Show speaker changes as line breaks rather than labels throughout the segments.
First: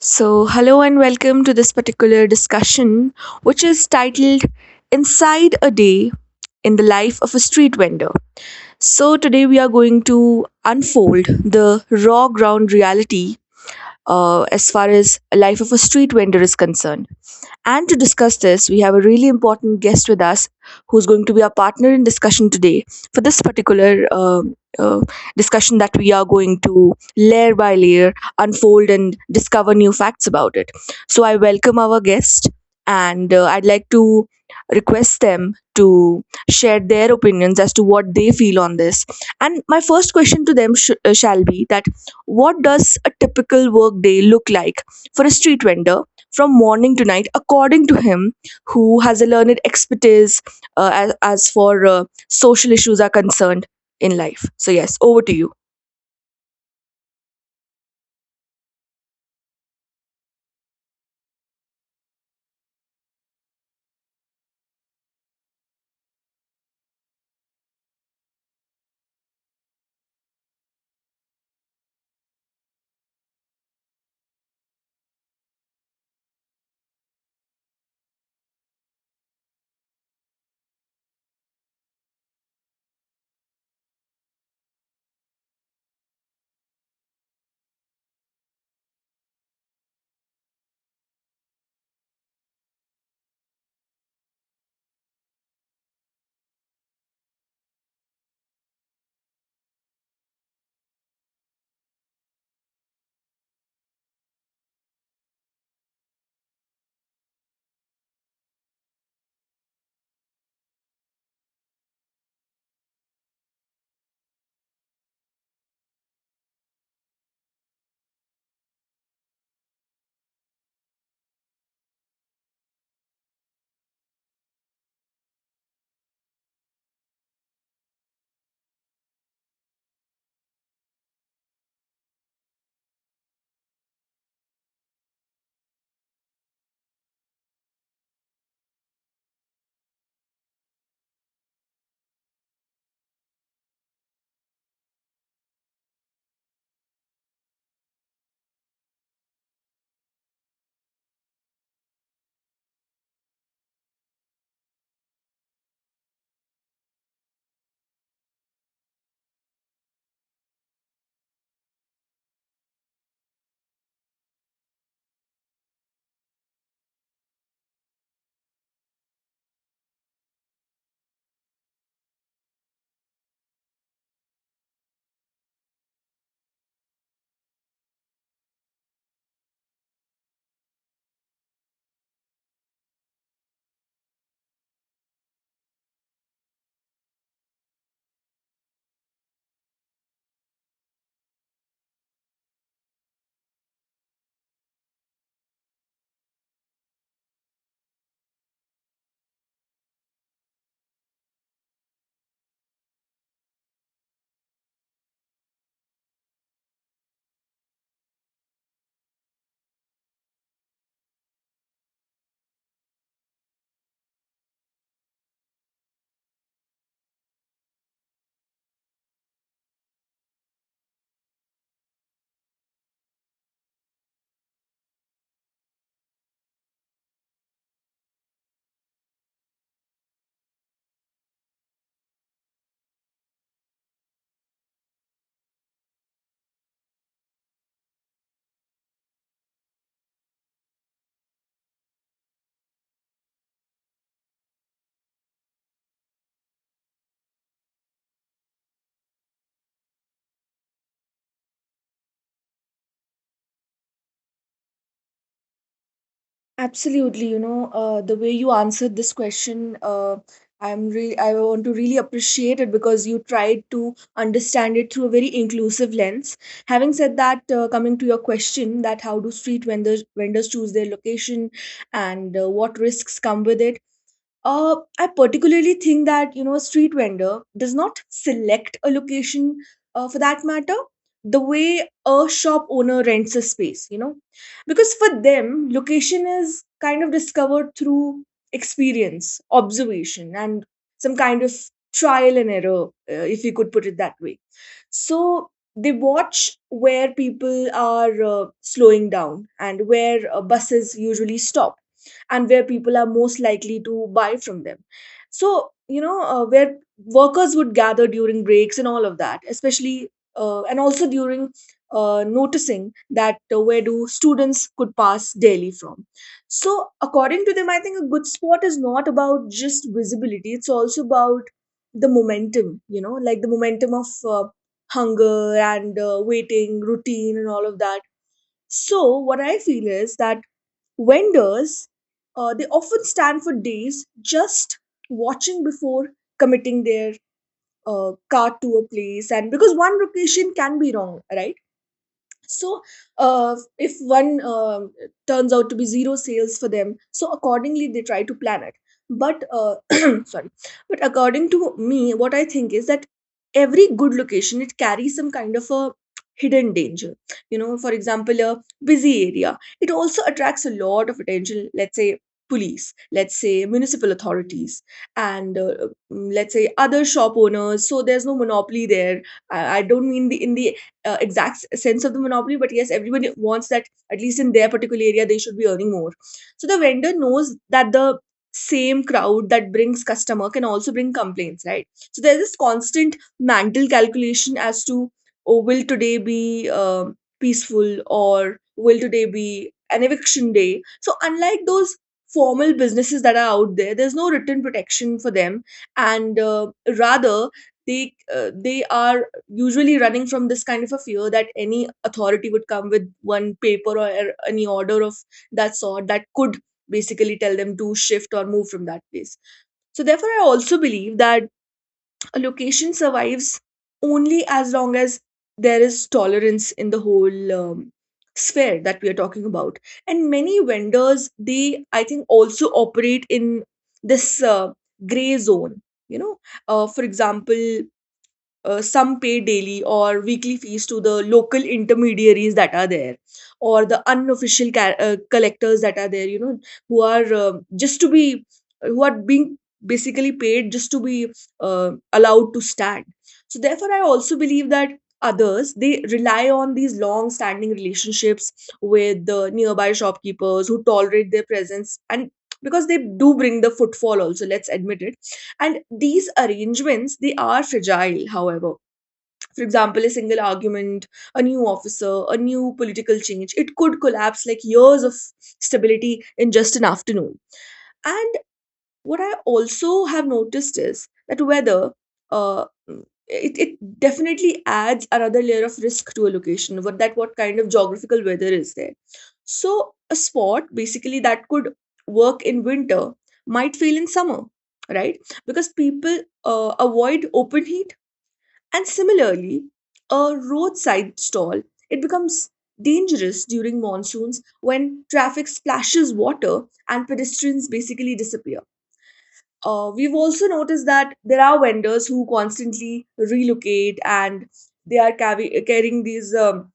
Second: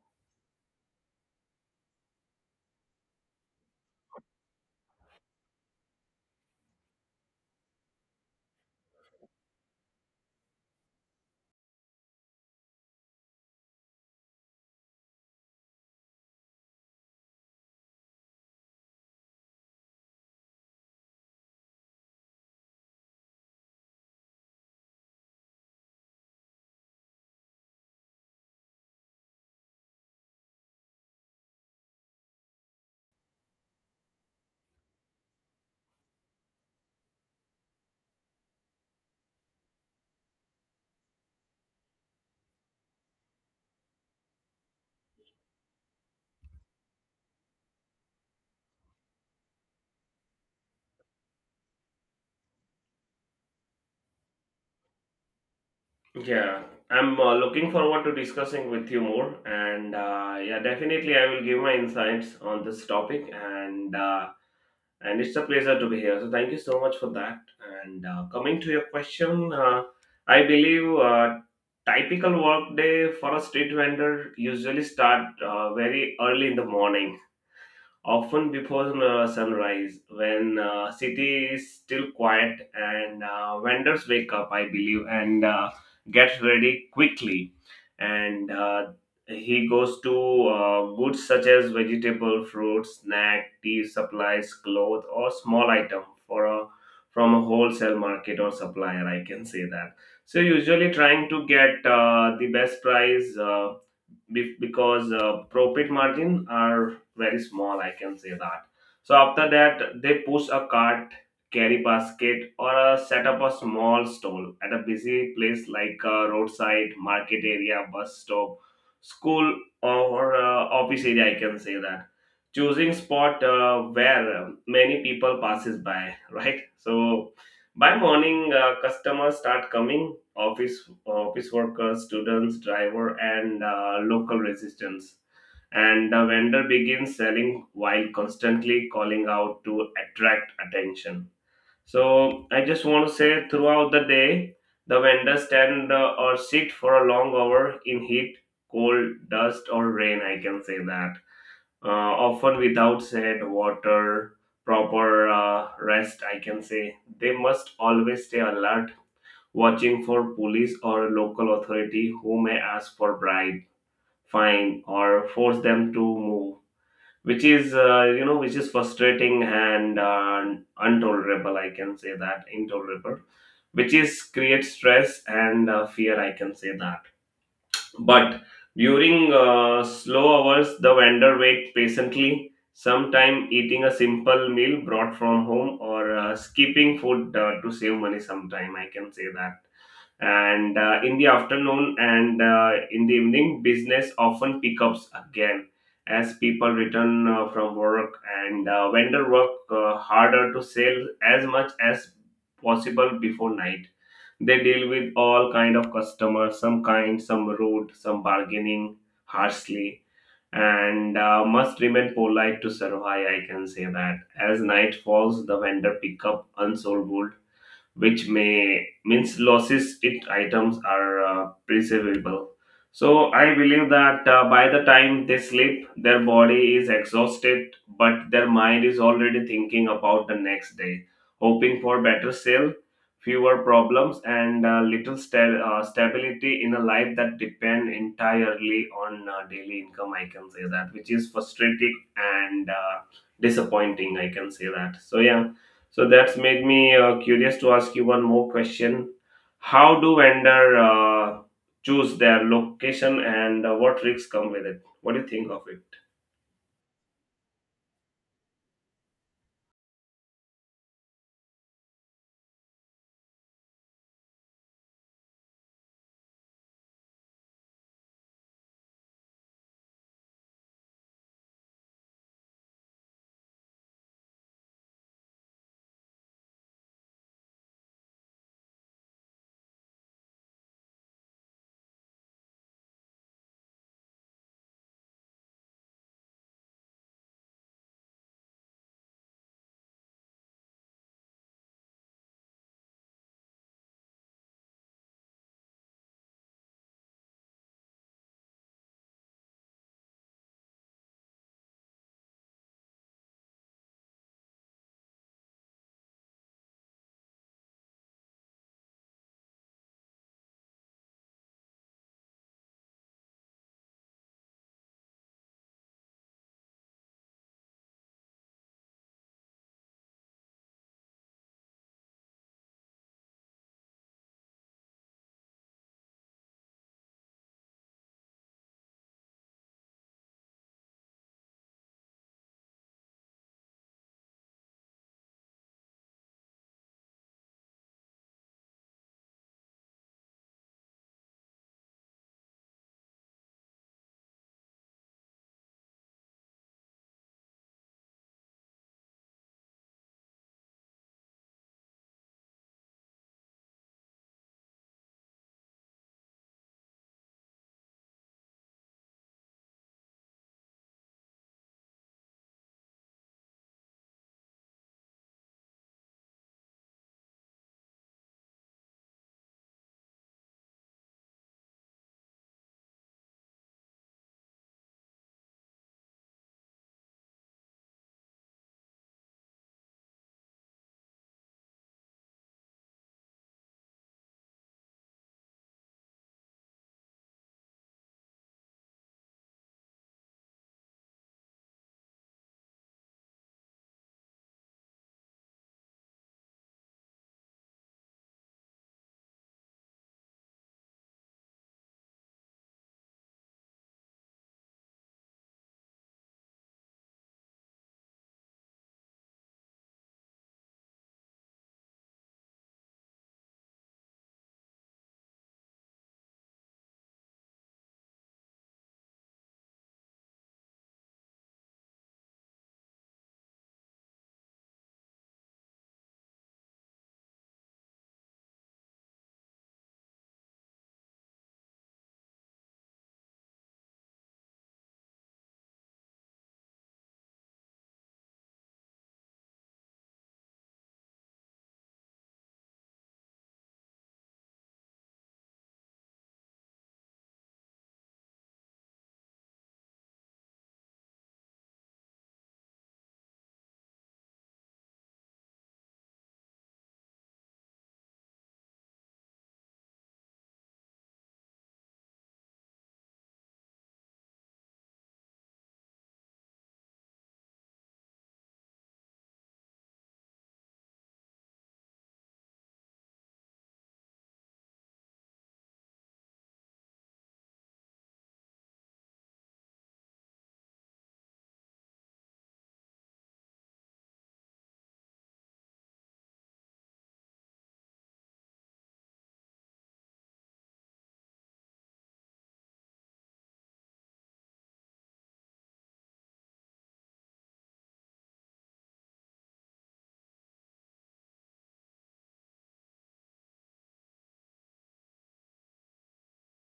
So, hello and welcome to this particular discussion, which is titled Inside a Day in the Life of a Street Vendor. So, today we are going to unfold the raw ground reality as far as life of a street vendor is concerned. And to discuss this, we have a really important guest with us who's going to be our partner in discussion today for this particular uh, discussion that we are going to layer by layer unfold and discover new facts about it. So, I welcome our guest and I'd like to request them to share their opinions as to what they feel on this. And my first question to them shall be that what does a typical work day look like for a street vendor, from morning to night, according to him, who has a learned expertise as for social issues are concerned in life. So yes, over to you.
Yeah, I'm looking forward to discussing with you more, and definitely I will give my insights on this topic, and it's a pleasure to be here. So thank you so much for that. And Coming to your question, I believe typical work day for a street vendor usually start very early in the morning, often before sunrise, when city is still quiet, and vendors wake up, I believe, and get ready quickly, and he goes to goods such as vegetable, fruits, snack, tea supplies, clothes, or small item for a from a wholesale market or supplier, I can say that. So usually trying to get the best price, because profit margin are very small, I can say that. So after that, they push a cart, carry basket, or set up a small stall at a busy place like a roadside, market area, bus stop, school, or office area, I can say that, choosing spot where many people passes by. Right. So by morning, customers start coming, office workers, students, driver, and local resistance. And the vendor begins selling while constantly calling out to attract attention. So I just want to say, throughout the day, the vendor stand or sit for a long hour in heat, cold, dust, or rain, I can say that, often without said water, proper rest, I can say. They must always stay alert, watching for police or local authority who may ask for bribe, fine, or force them to move, which is which is frustrating and intolerable. I can say that, intolerable, which is create stress and fear. I can say that. But during slow hours, the vendor waits patiently, sometime eating a simple meal brought from home or skipping food to save money sometime, I can say that. And in the afternoon and in the evening, business often pickups again as people return from work, and vendor work harder to sell as much as possible before night. They deal with all kind of customers, some kind, some rude, some bargaining harshly, and must remain polite to survive, I can say that. As night falls, the vendor pick up unsold wood, which may means losses it items are preservable. So I believe that, by the time they sleep, their body is exhausted, but their mind is already thinking about the next day, hoping for better sale, fewer problems, and little stability in a life that depend entirely on daily income. I can say that, which is frustrating and disappointing. I can say that. So yeah, so that's made me curious to ask you one more question. How do vendor choose their location and what risks come with it? What do you think of it?
Absolutely, you know, the way you answered this question, I want to really appreciate it because you tried to understand it through a very inclusive lens. Having said that, coming to your question, that how do street vendors choose their location and what risks come with it. I particularly think that, you know, a street vendor does not select a location for that matter the way a shop owner rents a space, you know, because for them location is kind of discovered through experience, observation, and some kind of trial and error, if you could put it that way. So they watch where people are slowing down and where buses usually stop and where people are most likely to buy from them. So, you know, where workers would gather during breaks and all of that, especially, and also during noticing that where do students could pass daily from. So, according to them, I think a good spot is not about just visibility, it's also about the momentum, you know, like the momentum of hunger and waiting, routine, and all of that. So, what I feel is that vendors, they often stand for days just watching before committing their cart to a place, and because one location can be wrong, right? So if one turns out to be zero sales for them, so accordingly they try to plan it. But sorry, but according to me, what I think is that every good location, it carries some kind of a hidden danger, you know. For example, a busy area, it also attracts a lot of attention. Let's say police, let's say municipal authorities, and let's say other shop owners, so there's no monopoly there. I don't mean the in the exact sense of the monopoly, but yes, everyone wants that at least in their particular area they should be earning more. So the vendor knows that the same crowd that brings customer can also bring complaints, right? So there's this constant mental calculation as to, oh, will today be peaceful or will today be an eviction day. So unlike those formal businesses that are out there, there's no written protection for them, and rather, they are usually running from this kind of a fear that any authority would come with one paper or any order of that sort that could basically tell them to shift or move from that place. So, therefore, I also believe that a location survives only as long as there is tolerance in the whole sphere that we are talking about. And many vendors, they, I think, also operate in this gray zone. You know, for example, some pay daily or weekly fees to the local intermediaries that are there or the unofficial collectors that are there, you know, who are just to be who are being basically paid just to be allowed to stand. So therefore I also believe that others, they rely on these long standing relationships with the nearby shopkeepers who tolerate their presence, and because they do bring the footfall, also, let's admit it. And these arrangements, they are fragile, however. For example, a single argument, a new officer, a new political change, it could collapse like years of stability in just an afternoon. And what I also have noticed is that weather, it definitely adds another layer of risk to a location, what that what kind of geographical weather is there. So a spot basically that could work in winter might fail in summer, right? Because people avoid open heat. And similarly, a roadside stall, it becomes dangerous during monsoons when traffic splashes water and pedestrians basically disappear. We've also noticed that there are vendors who constantly relocate and they are carrying these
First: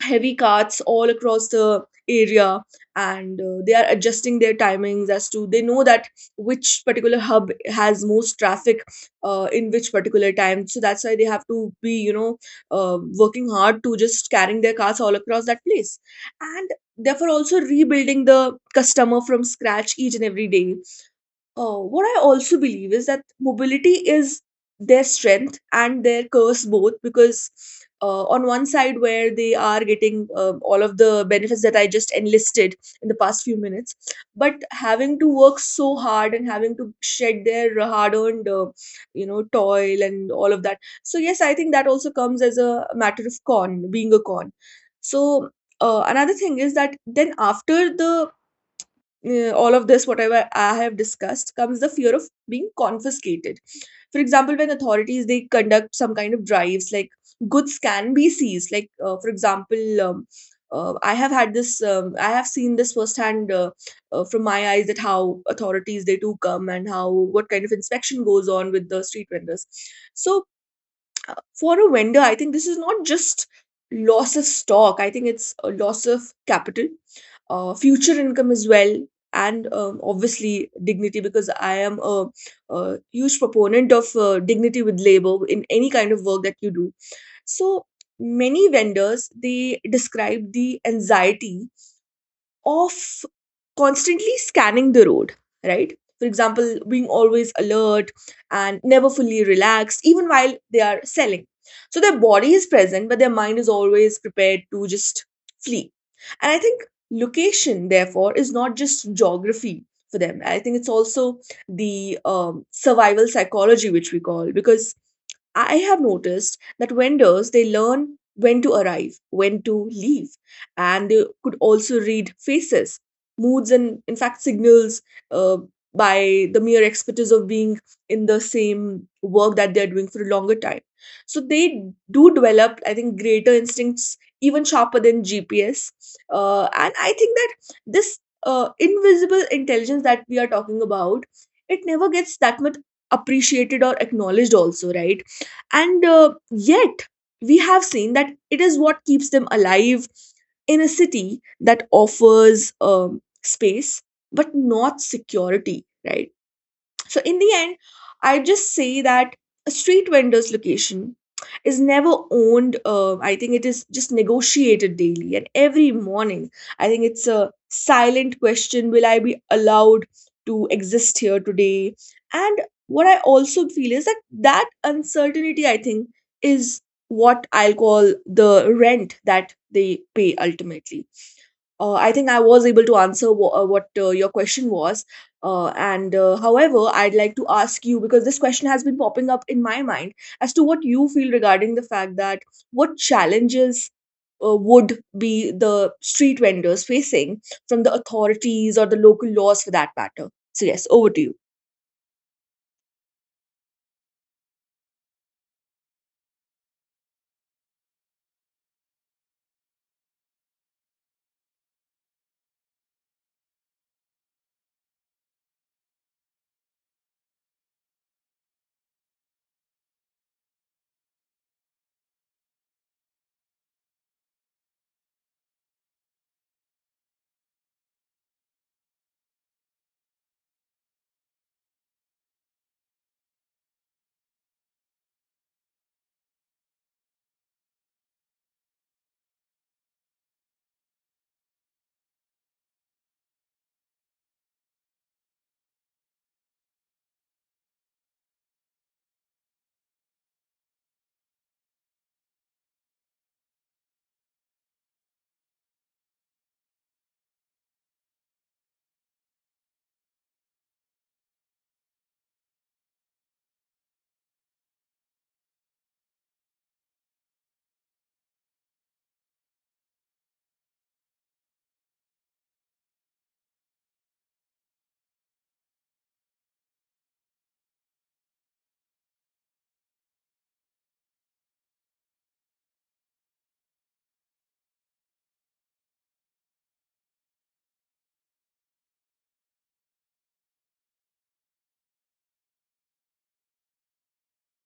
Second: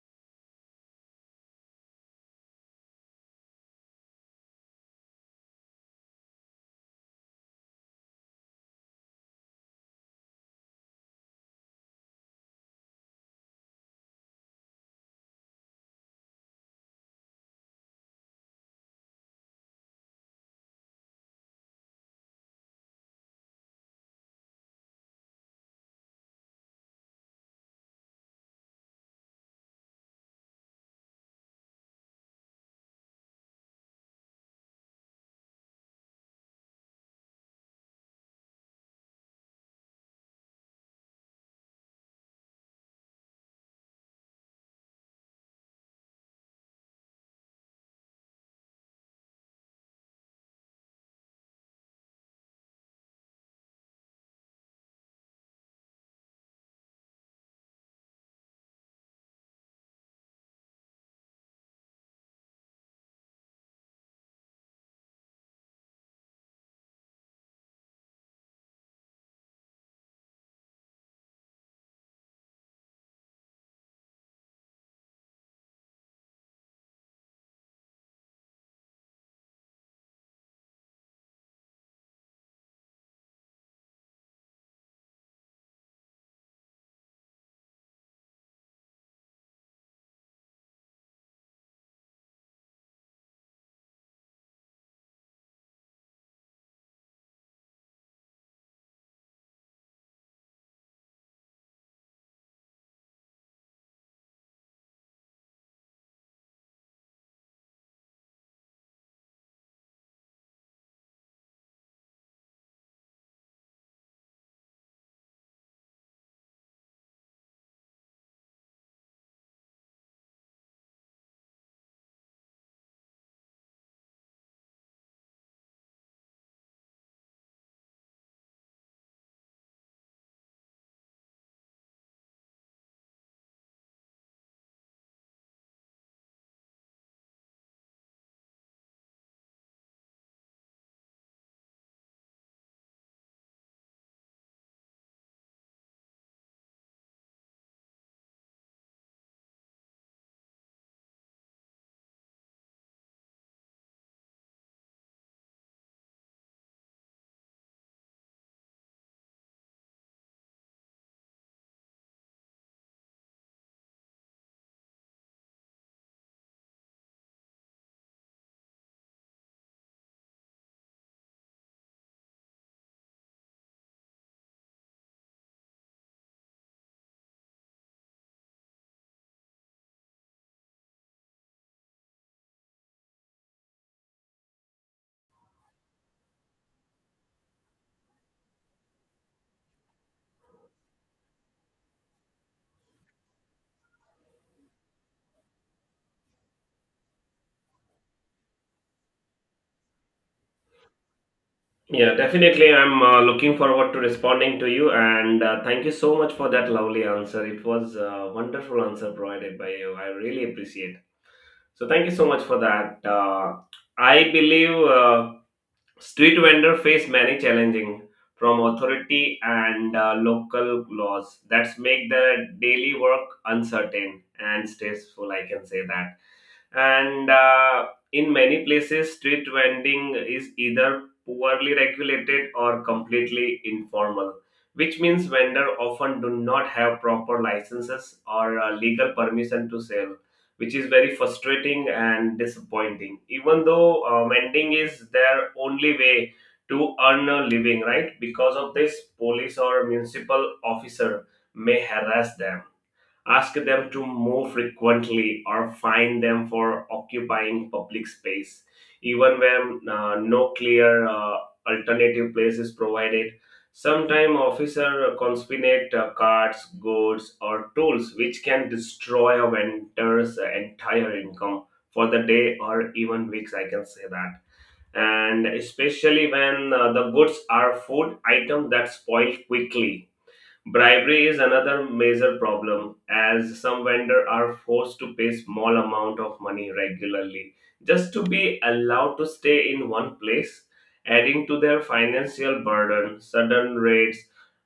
heavy carts all across the area, and they are adjusting their timings as to they know that which particular hub has most traffic in which particular time. So that's why they have to be, you know, working hard to just carrying their carts all across that place, and therefore also rebuilding the customer from scratch each and every day. What I also believe is that mobility is their strength and their curse, both, because on one side where they are getting all of the benefits that I just enlisted in the past few minutes, but having to work so hard and having to shed their hard-earned you know toil and all of that. So yes, I think that also comes as a matter of being a con. So another thing is that then after the all of this, whatever I have discussed, comes the fear of being confiscated. For example, when authorities they conduct some kind of drives, like goods can be seized. Like for example, I have had this, I have seen this firsthand from my eyes that how authorities they do come and how what kind of inspection goes on with the street vendors. So for a vendor, I think this is not just loss of stock. I think it's a loss of capital, future income as well, and obviously dignity. Because I am a huge proponent of dignity with labor in any kind of work that you do. So many vendors they describe the anxiety of constantly scanning the road, right? For example, being always alert and never fully relaxed, even while they are selling. So their body is present, but their mind is always prepared to just flee. And I think location, therefore, is not just geography for them. I think it's also the survival psychology, which we call, because I have noticed that vendors they learn when to arrive, when to leave, and they could also read faces, moods, and in fact, signals, uh, by the mere expertise of being in the same work that they're doing for a longer time. So they do develop, I think, greater instincts, even sharper than GPS. And I think that this invisible intelligence that we are talking about, it never gets that much appreciated or acknowledged, also, right? And yet, we have seen that it is what keeps them alive in a city that offers space but not security, right? So, in the end, I just say that a street vendor's location is never owned. I think it is just negotiated daily and every morning. I think it's a silent question: will I be allowed to exist here today? And what I also feel is that that uncertainty, I think, is what I'll call the rent that they pay ultimately. I think I was able to answer what your question was. And however, I'd like to ask you, because this question has been popping up in my mind, as to what you feel regarding the fact that what challenges would be the street vendors facing from the authorities or the local laws for that matter. So, yes, over to you.
Yeah, definitely. I'm looking forward to responding to you, and thank you so much for that lovely answer. It was a wonderful answer provided by you. I really appreciate. So thank you so much for that. I believe. Street vendors face many challenges from authority and local laws that make the daily work uncertain and stressful, I can say that. And In many places, street vending is either poorly regulated or completely informal, which means vendor often do not have proper licenses or legal permission to sell, which is very frustrating and disappointing, even though vending is their only way to earn a living, right? Because of this, police or municipal officer may harass them, ask them to move frequently, or fine them for occupying public space even when no clear alternative place is provided. Sometimes officer confiscate cards, goods, or tools, which can destroy a vendor's entire income for the day or even weeks, I can say that, and especially when the goods are food items that spoil quickly. Bribery is another major problem, as some vendors are forced to pay small amount of money regularly just to be allowed to stay in one place, adding to their financial burden. Sudden rates,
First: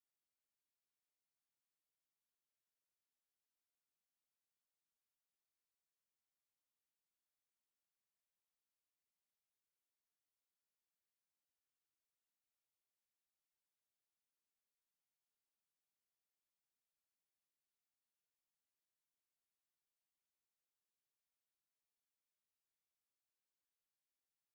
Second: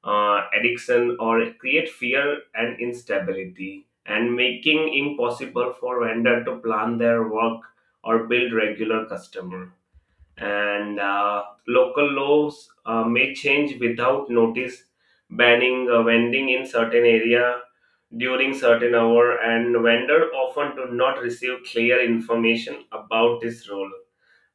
addiction or create fear and instability, and making impossible for vendor to plan their work or build regular customer. And local laws may change without notice, banning vending in certain area during certain hour, and vendor often do not receive clear information about this role.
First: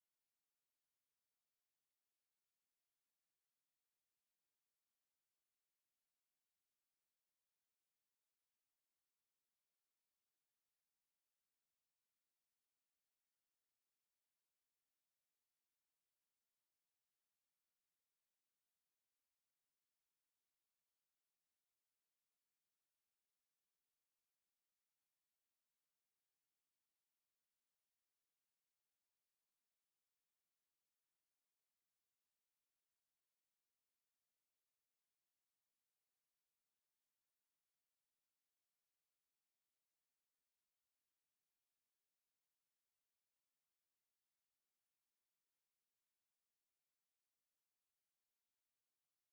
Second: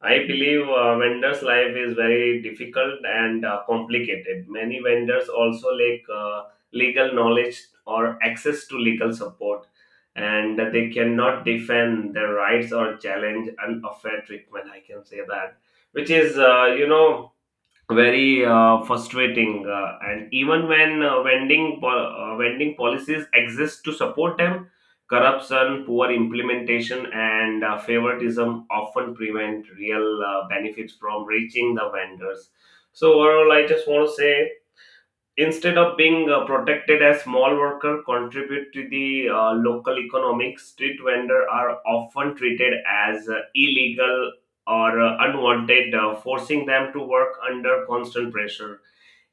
I believe vendors' life is very difficult and complicated. Many vendors also lack legal knowledge or access to legal support, and they cannot defend their rights or challenge unfair treatment, I can say that, which is very frustrating, and even when vending policies exist to support them, corruption, poor implementation, and favoritism often prevent real benefits from reaching the vendors. So overall, I just want to say, instead of being protected as small worker contribute to the local economic, street vendor are often treated as illegal or unwanted, forcing them to work under constant pressure,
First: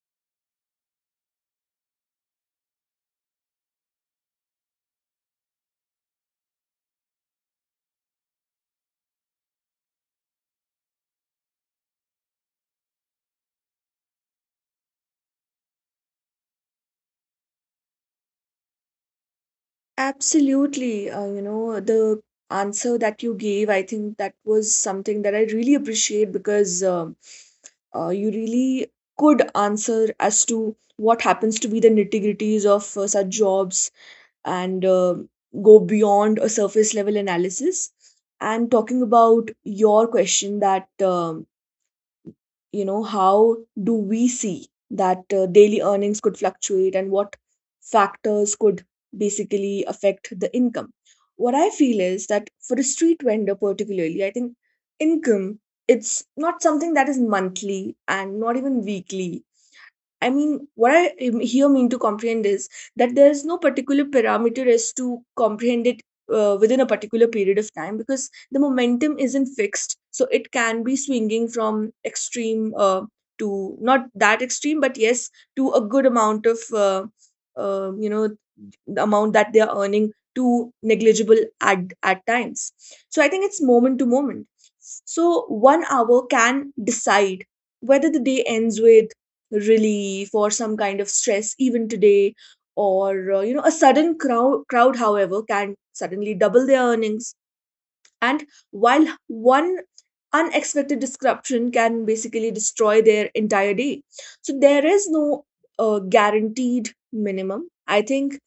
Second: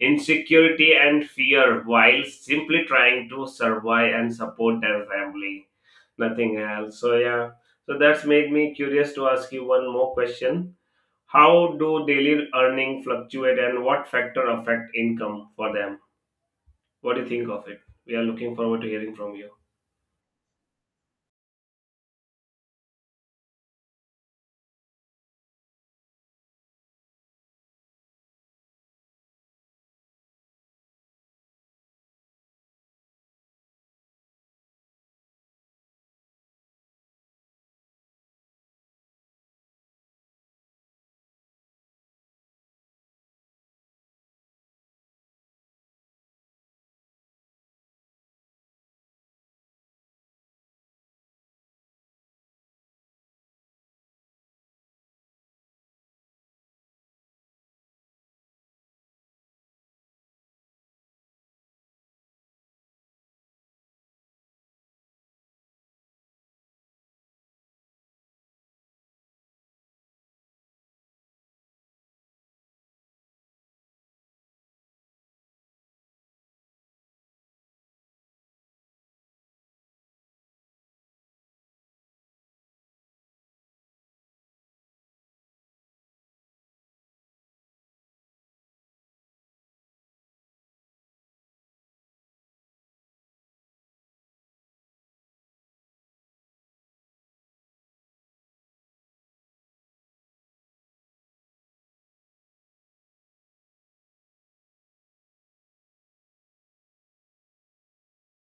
insecurity, and fear while simply trying to survive and support their family. Nothing else. So yeah, so that's made me curious to ask you one more question. How do daily earning fluctuate and what factor affect income for them? What do you think of it? We are looking forward to hearing from you.
Absolutely. You know, the answer that you gave, I think that was something that I really appreciate, because you really could answer as to what happens to be the nitty-gritties of such jobs, and go beyond a surface level analysis. And talking about your question that how do we see that daily earnings could fluctuate and what factors could basically affect the income. What I feel is that for a street vendor particularly, I think income, it's not something that is monthly and not even weekly. I mean, what I here mean to comprehend is that there is no particular parameter as to comprehend it within a particular period of time because the momentum isn't fixed. So it can be swinging from extreme to not that extreme, but yes, to a good amount of, uh, you know, the amount that they are earning, to negligible at times. So I think it's moment to moment. So one hour can decide whether the day ends with relief or some kind of stress even today, or a sudden crowd however can suddenly double their earnings. And while one unexpected disruption can basically destroy their entire day, so there is no guaranteed minimum. I think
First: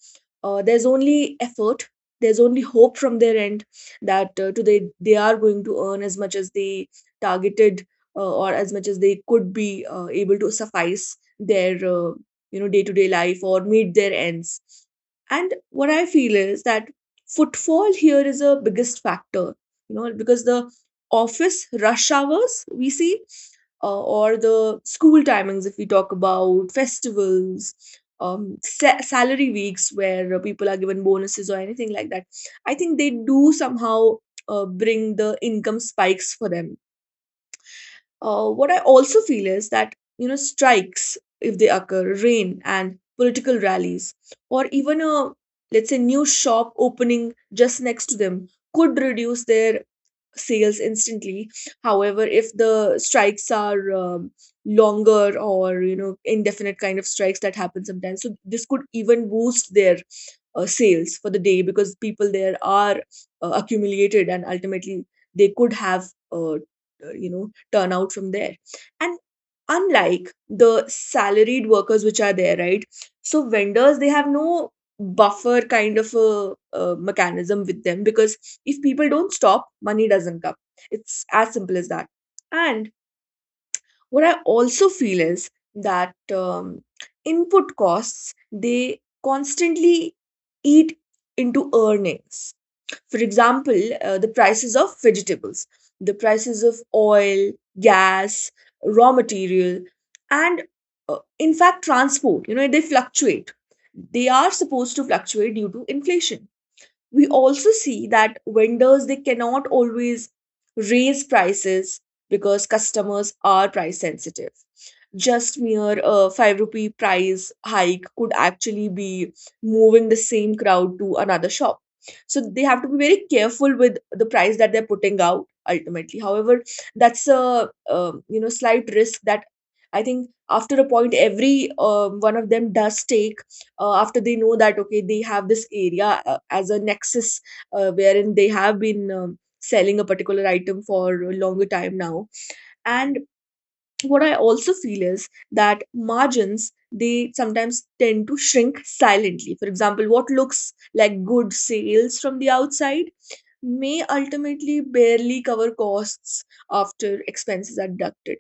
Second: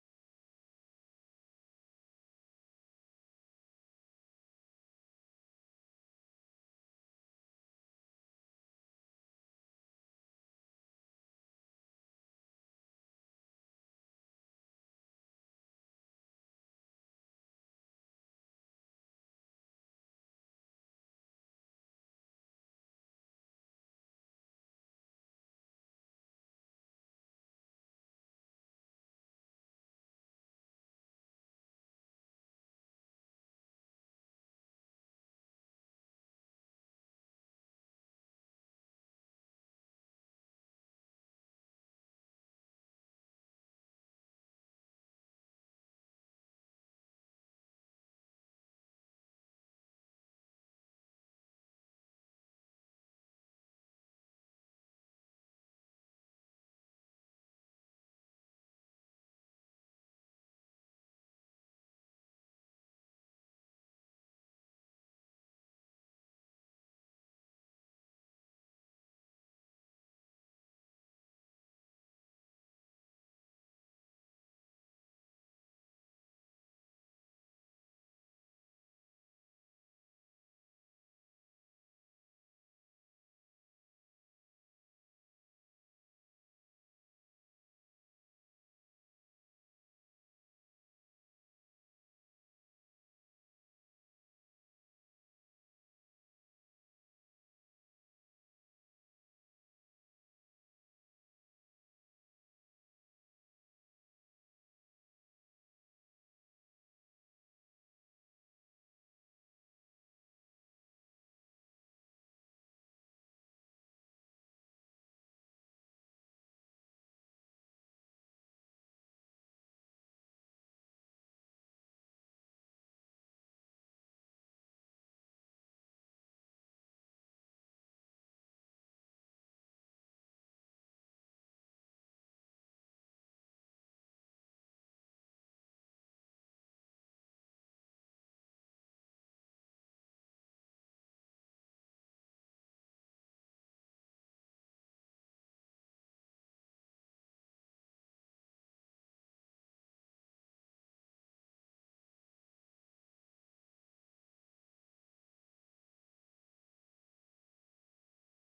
there's only effort, there's only hope from their end that today they are going to earn as much as they targeted, or as much as they could be able to suffice their, day to day life or meet their ends. And what I feel is that footfall here is a biggest factor, you know, because the office rush hours we see, or the school timings, if we talk about festivals, salary weeks where people are given bonuses or anything like that, I think they do somehow bring the income spikes for them. What I also feel is that, you know, strikes if they occur, rain, and political rallies, or even a, let's say, new shop opening just next to them could reduce their sales instantly. However, if the strikes are longer or, you know, indefinite kind of strikes that happen sometimes, so this could even boost their sales for the day, because people there are accumulated and ultimately they could have uh, uh, turnout from there. And unlike the salaried workers which are there, right? So vendors, they have no buffer kind of a, mechanism with them, because if people don't stop, money doesn't come. It's as simple as that. And what I also feel is that input costs, they constantly eat into earnings. For example, the prices of vegetables, the prices of oil, gas, raw material, and in fact, transport, you know, they fluctuate. They are supposed to fluctuate due to inflation. We also see that vendors, they cannot always raise prices because customers are price sensitive. Just mere 5 rupee price hike could actually be moving the same crowd to another shop. So they have to be very careful with the price that they're putting out ultimately. However, that's a, you know, slight risk that I think after a point every one of them does take, after they know that okay, they have this area as a nexus, wherein they have been selling a particular item for a longer time now. And what I also feel is that margins, they sometimes tend to shrink silently. For example, what looks like good sales from the outside may ultimately barely cover costs after expenses are deducted.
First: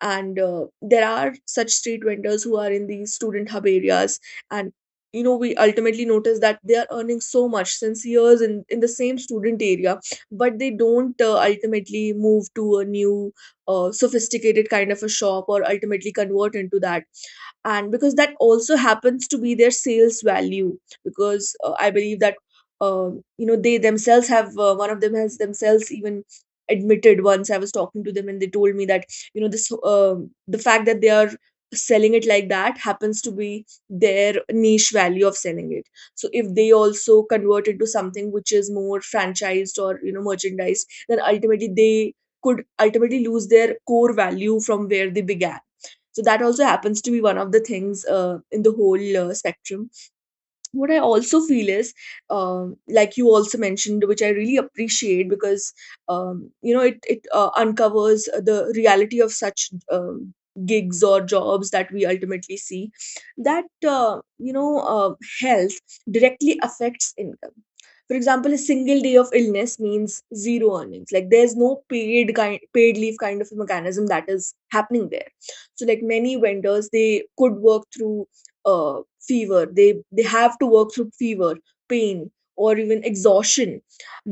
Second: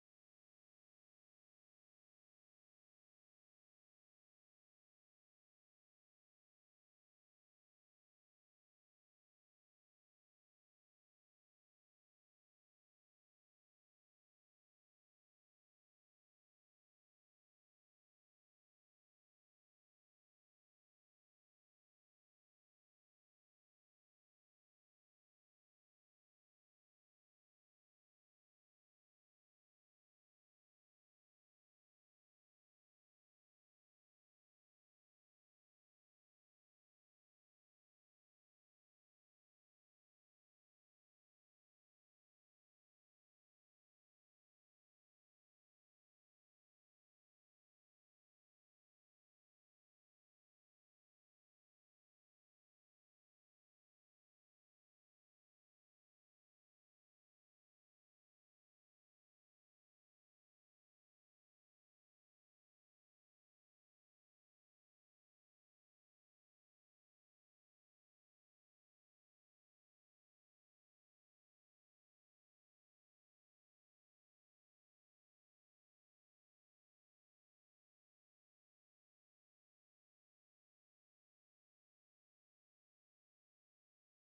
And there are such street vendors who are in these student hub areas, and you know, we ultimately notice that they are earning so much since years in the same student area, but they don't ultimately move to a new sophisticated kind of a shop or ultimately convert into that. And because that also happens to be their sales value, because I believe that, you know, they themselves have, one of them has themselves even admitted, once I was talking to them and they told me that, you know, this, the fact that they are selling it like that happens to be their niche value of selling it. So if they also convert it to something which is more franchised or, you know, merchandised, then ultimately they could ultimately lose their core value from where they began. So that also happens to be one of the things, in the whole spectrum. What I also feel is, like you also mentioned, which I really appreciate, because it uncovers the reality of such gigs or jobs that we ultimately see. That health directly affects income. For example, a single day of illness means zero earnings. Like, there's no paid kind paid leave kind of a mechanism that is happening there. So, like, many vendors they could work through fever, they have to work through fever, pain, or even exhaustion,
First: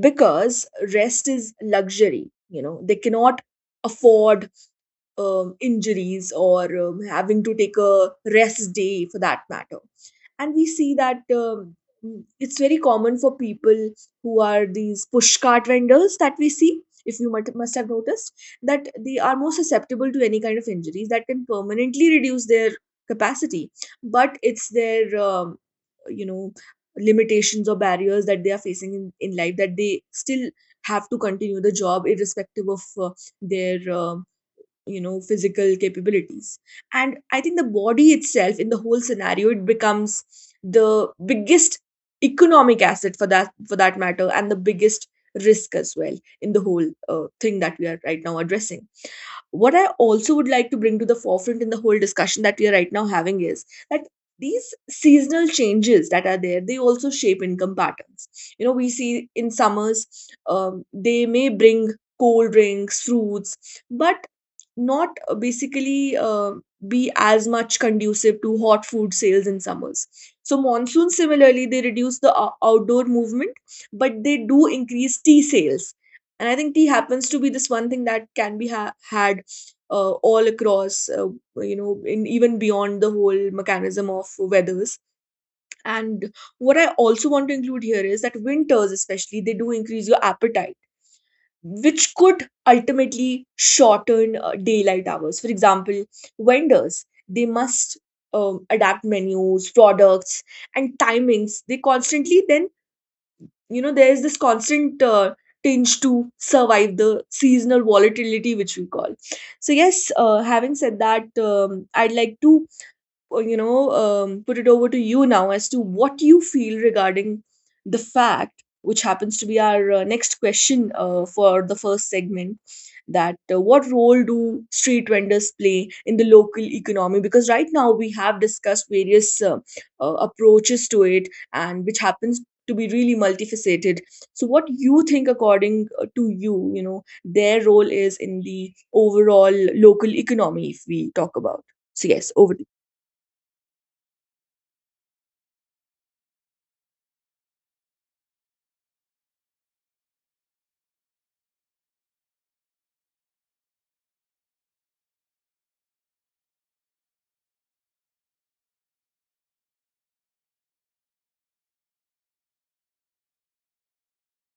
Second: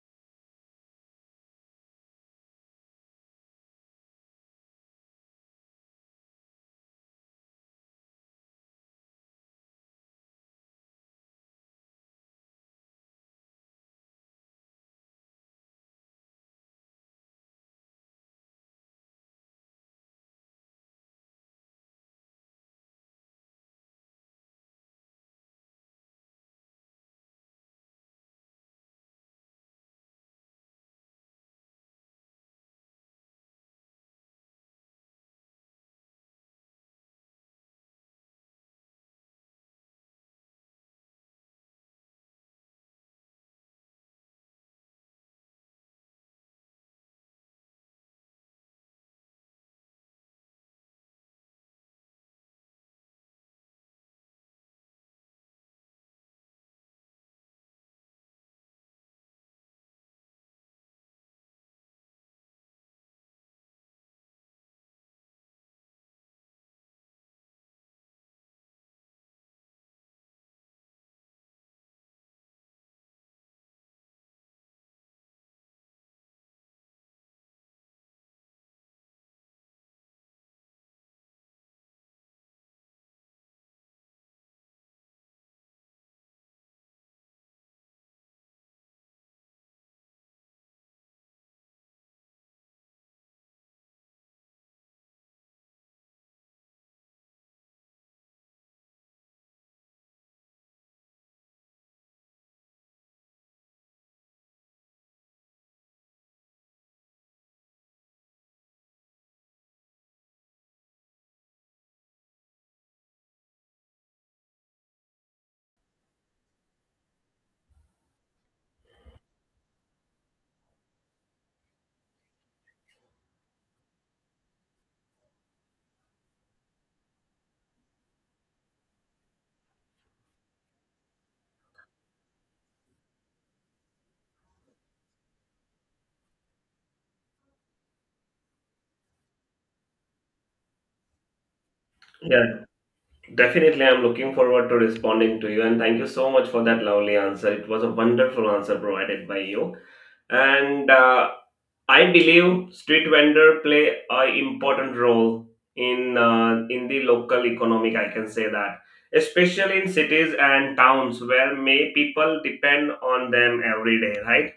because rest is luxury. You know, they cannot afford injuries or having to take a rest day for that matter. And we see that, it's very common for people who are these push cart vendors that we see, if you must have noticed, that they are more susceptible to any kind of injuries that can permanently reduce their capacity. But it's their, you know, limitations or barriers that they are facing in life, that they still have to continue the job irrespective of their physical capabilities. And I think the body itself in the whole scenario, it becomes the biggest economic asset for that matter, and the biggest risk as well in the whole thing that we are right now addressing. What I also would like to bring to the forefront in the whole discussion that we are right now having is that these seasonal changes that are there, they also shape income patterns. You know, we see in summers they may bring cold drinks, fruits, but not basically be as much conducive to hot food sales in summers. So monsoons similarly, they reduce the outdoor movement, but they do increase tea sales. And I think tea happens to be this one thing that can be had all across, in even beyond the whole mechanism of weathers. And what I also want to include here is that winters, especially, they do increase your appetite, which could ultimately shorten daylight hours. For example, vendors they must adapt menus, products, and timings. They constantly then, you know, there is this constant tinge to survive the seasonal volatility, which we call. So yes, having said that, I'd like to put it over to you now as to what you feel regarding the fact, which happens to be our next question for the first segment, that what role do street vendors play in the local economy, because right now we have discussed various approaches to it, and which happens to be really multifaceted. So what you think according to you, you know, their role is in the overall local economy, if we talk about. So yes, over to
Yeah,
you.
definitely. I'm looking forward to responding to you, and thank you so much for that lovely answer. It was a wonderful answer provided by you, and I believe street vendor play a important role in the local economic, I can say that, especially in cities and towns where may people depend on them every day, right?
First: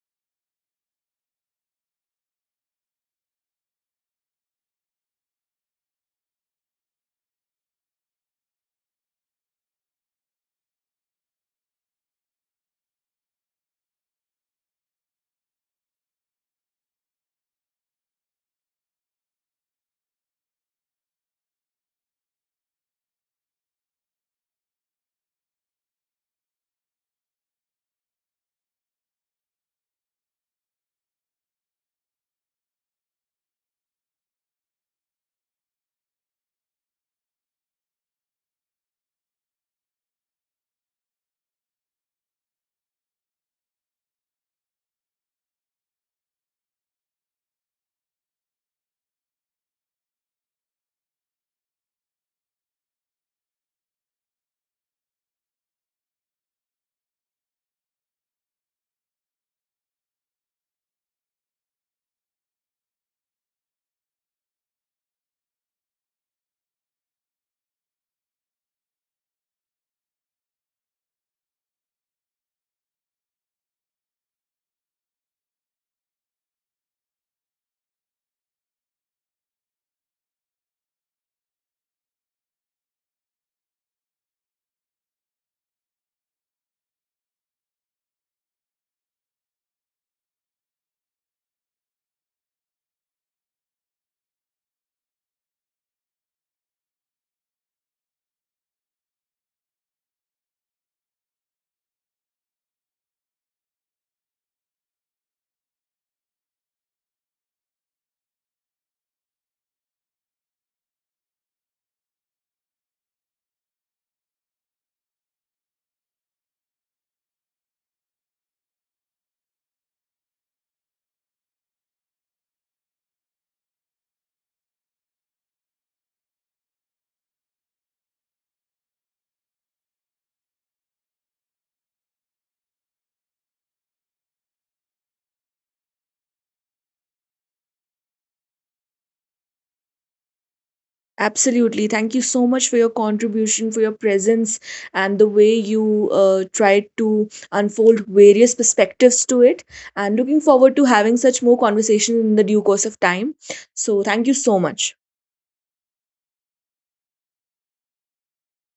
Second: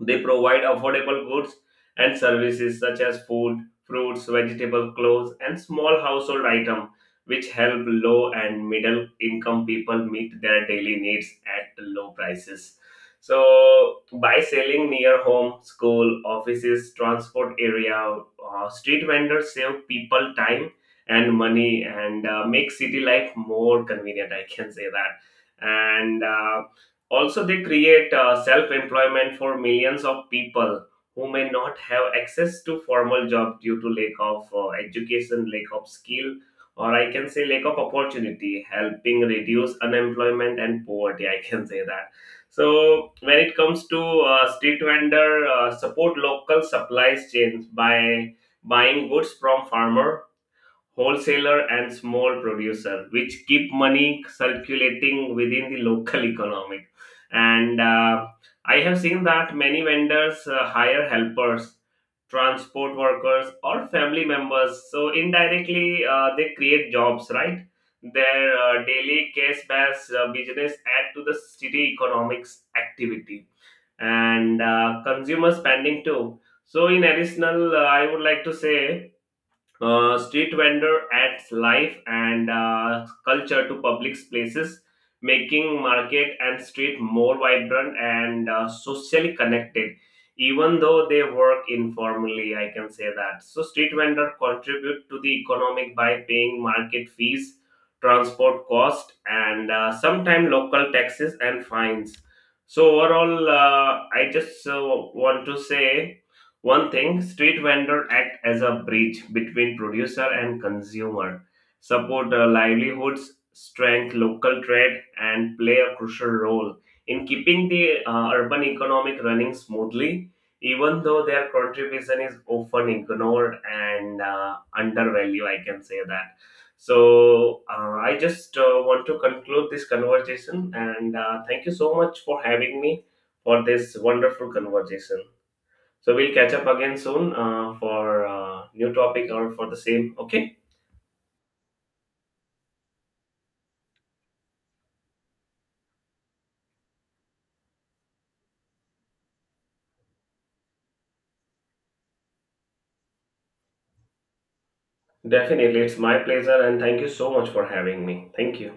They provide affordable goods and services such as food, fruits, vegetable, clothes, and small household items, which help low and middle income people meet their daily needs at low prices. So by selling near home, school, offices, transport area, street vendors save people time and money, and make city life more convenient, I can say that. And Also, they create self employment for millions of people who may not have access to formal job due to lack of education, lack of skill, or I can say lack of opportunity, helping reduce unemployment and poverty, I can say that. So when it comes to street vendor, support local supplies chains by buying goods from farmer, wholesaler, and small producer, which keep money circulating within the local economy. And I have seen that many vendors hire helpers, transport workers, or family members. So indirectly, they create jobs, right? Their daily cash-based business add to the city economics activity and consumer spending too. So in additional, I would like to say street vendor adds life and culture to public places, making market and street more vibrant and socially connected. Even though they work informally, I can say that. So street vendor contribute to the economic by paying market fees, transport cost, and sometimes local taxes and fines. So overall, I just want to say one thing, street vendor act as a bridge between producer and consumer, support livelihoods, strength local trade, and play a crucial role in keeping the urban economic running smoothly, even though their contribution is often ignored and undervalued, I can say that. So I just want to conclude this conversation and thank you so much for having me for this wonderful conversation. So we'll catch up again soon for new topic or for the same. Okay,
Absolutely. Thank you so much for your contribution, for your presence, and the way you tried to unfold various perspectives to it. And looking forward to having such more conversation in the due course of time. So, thank you so much.
definitely, it's my pleasure, and thank you so much for having me. Thank you.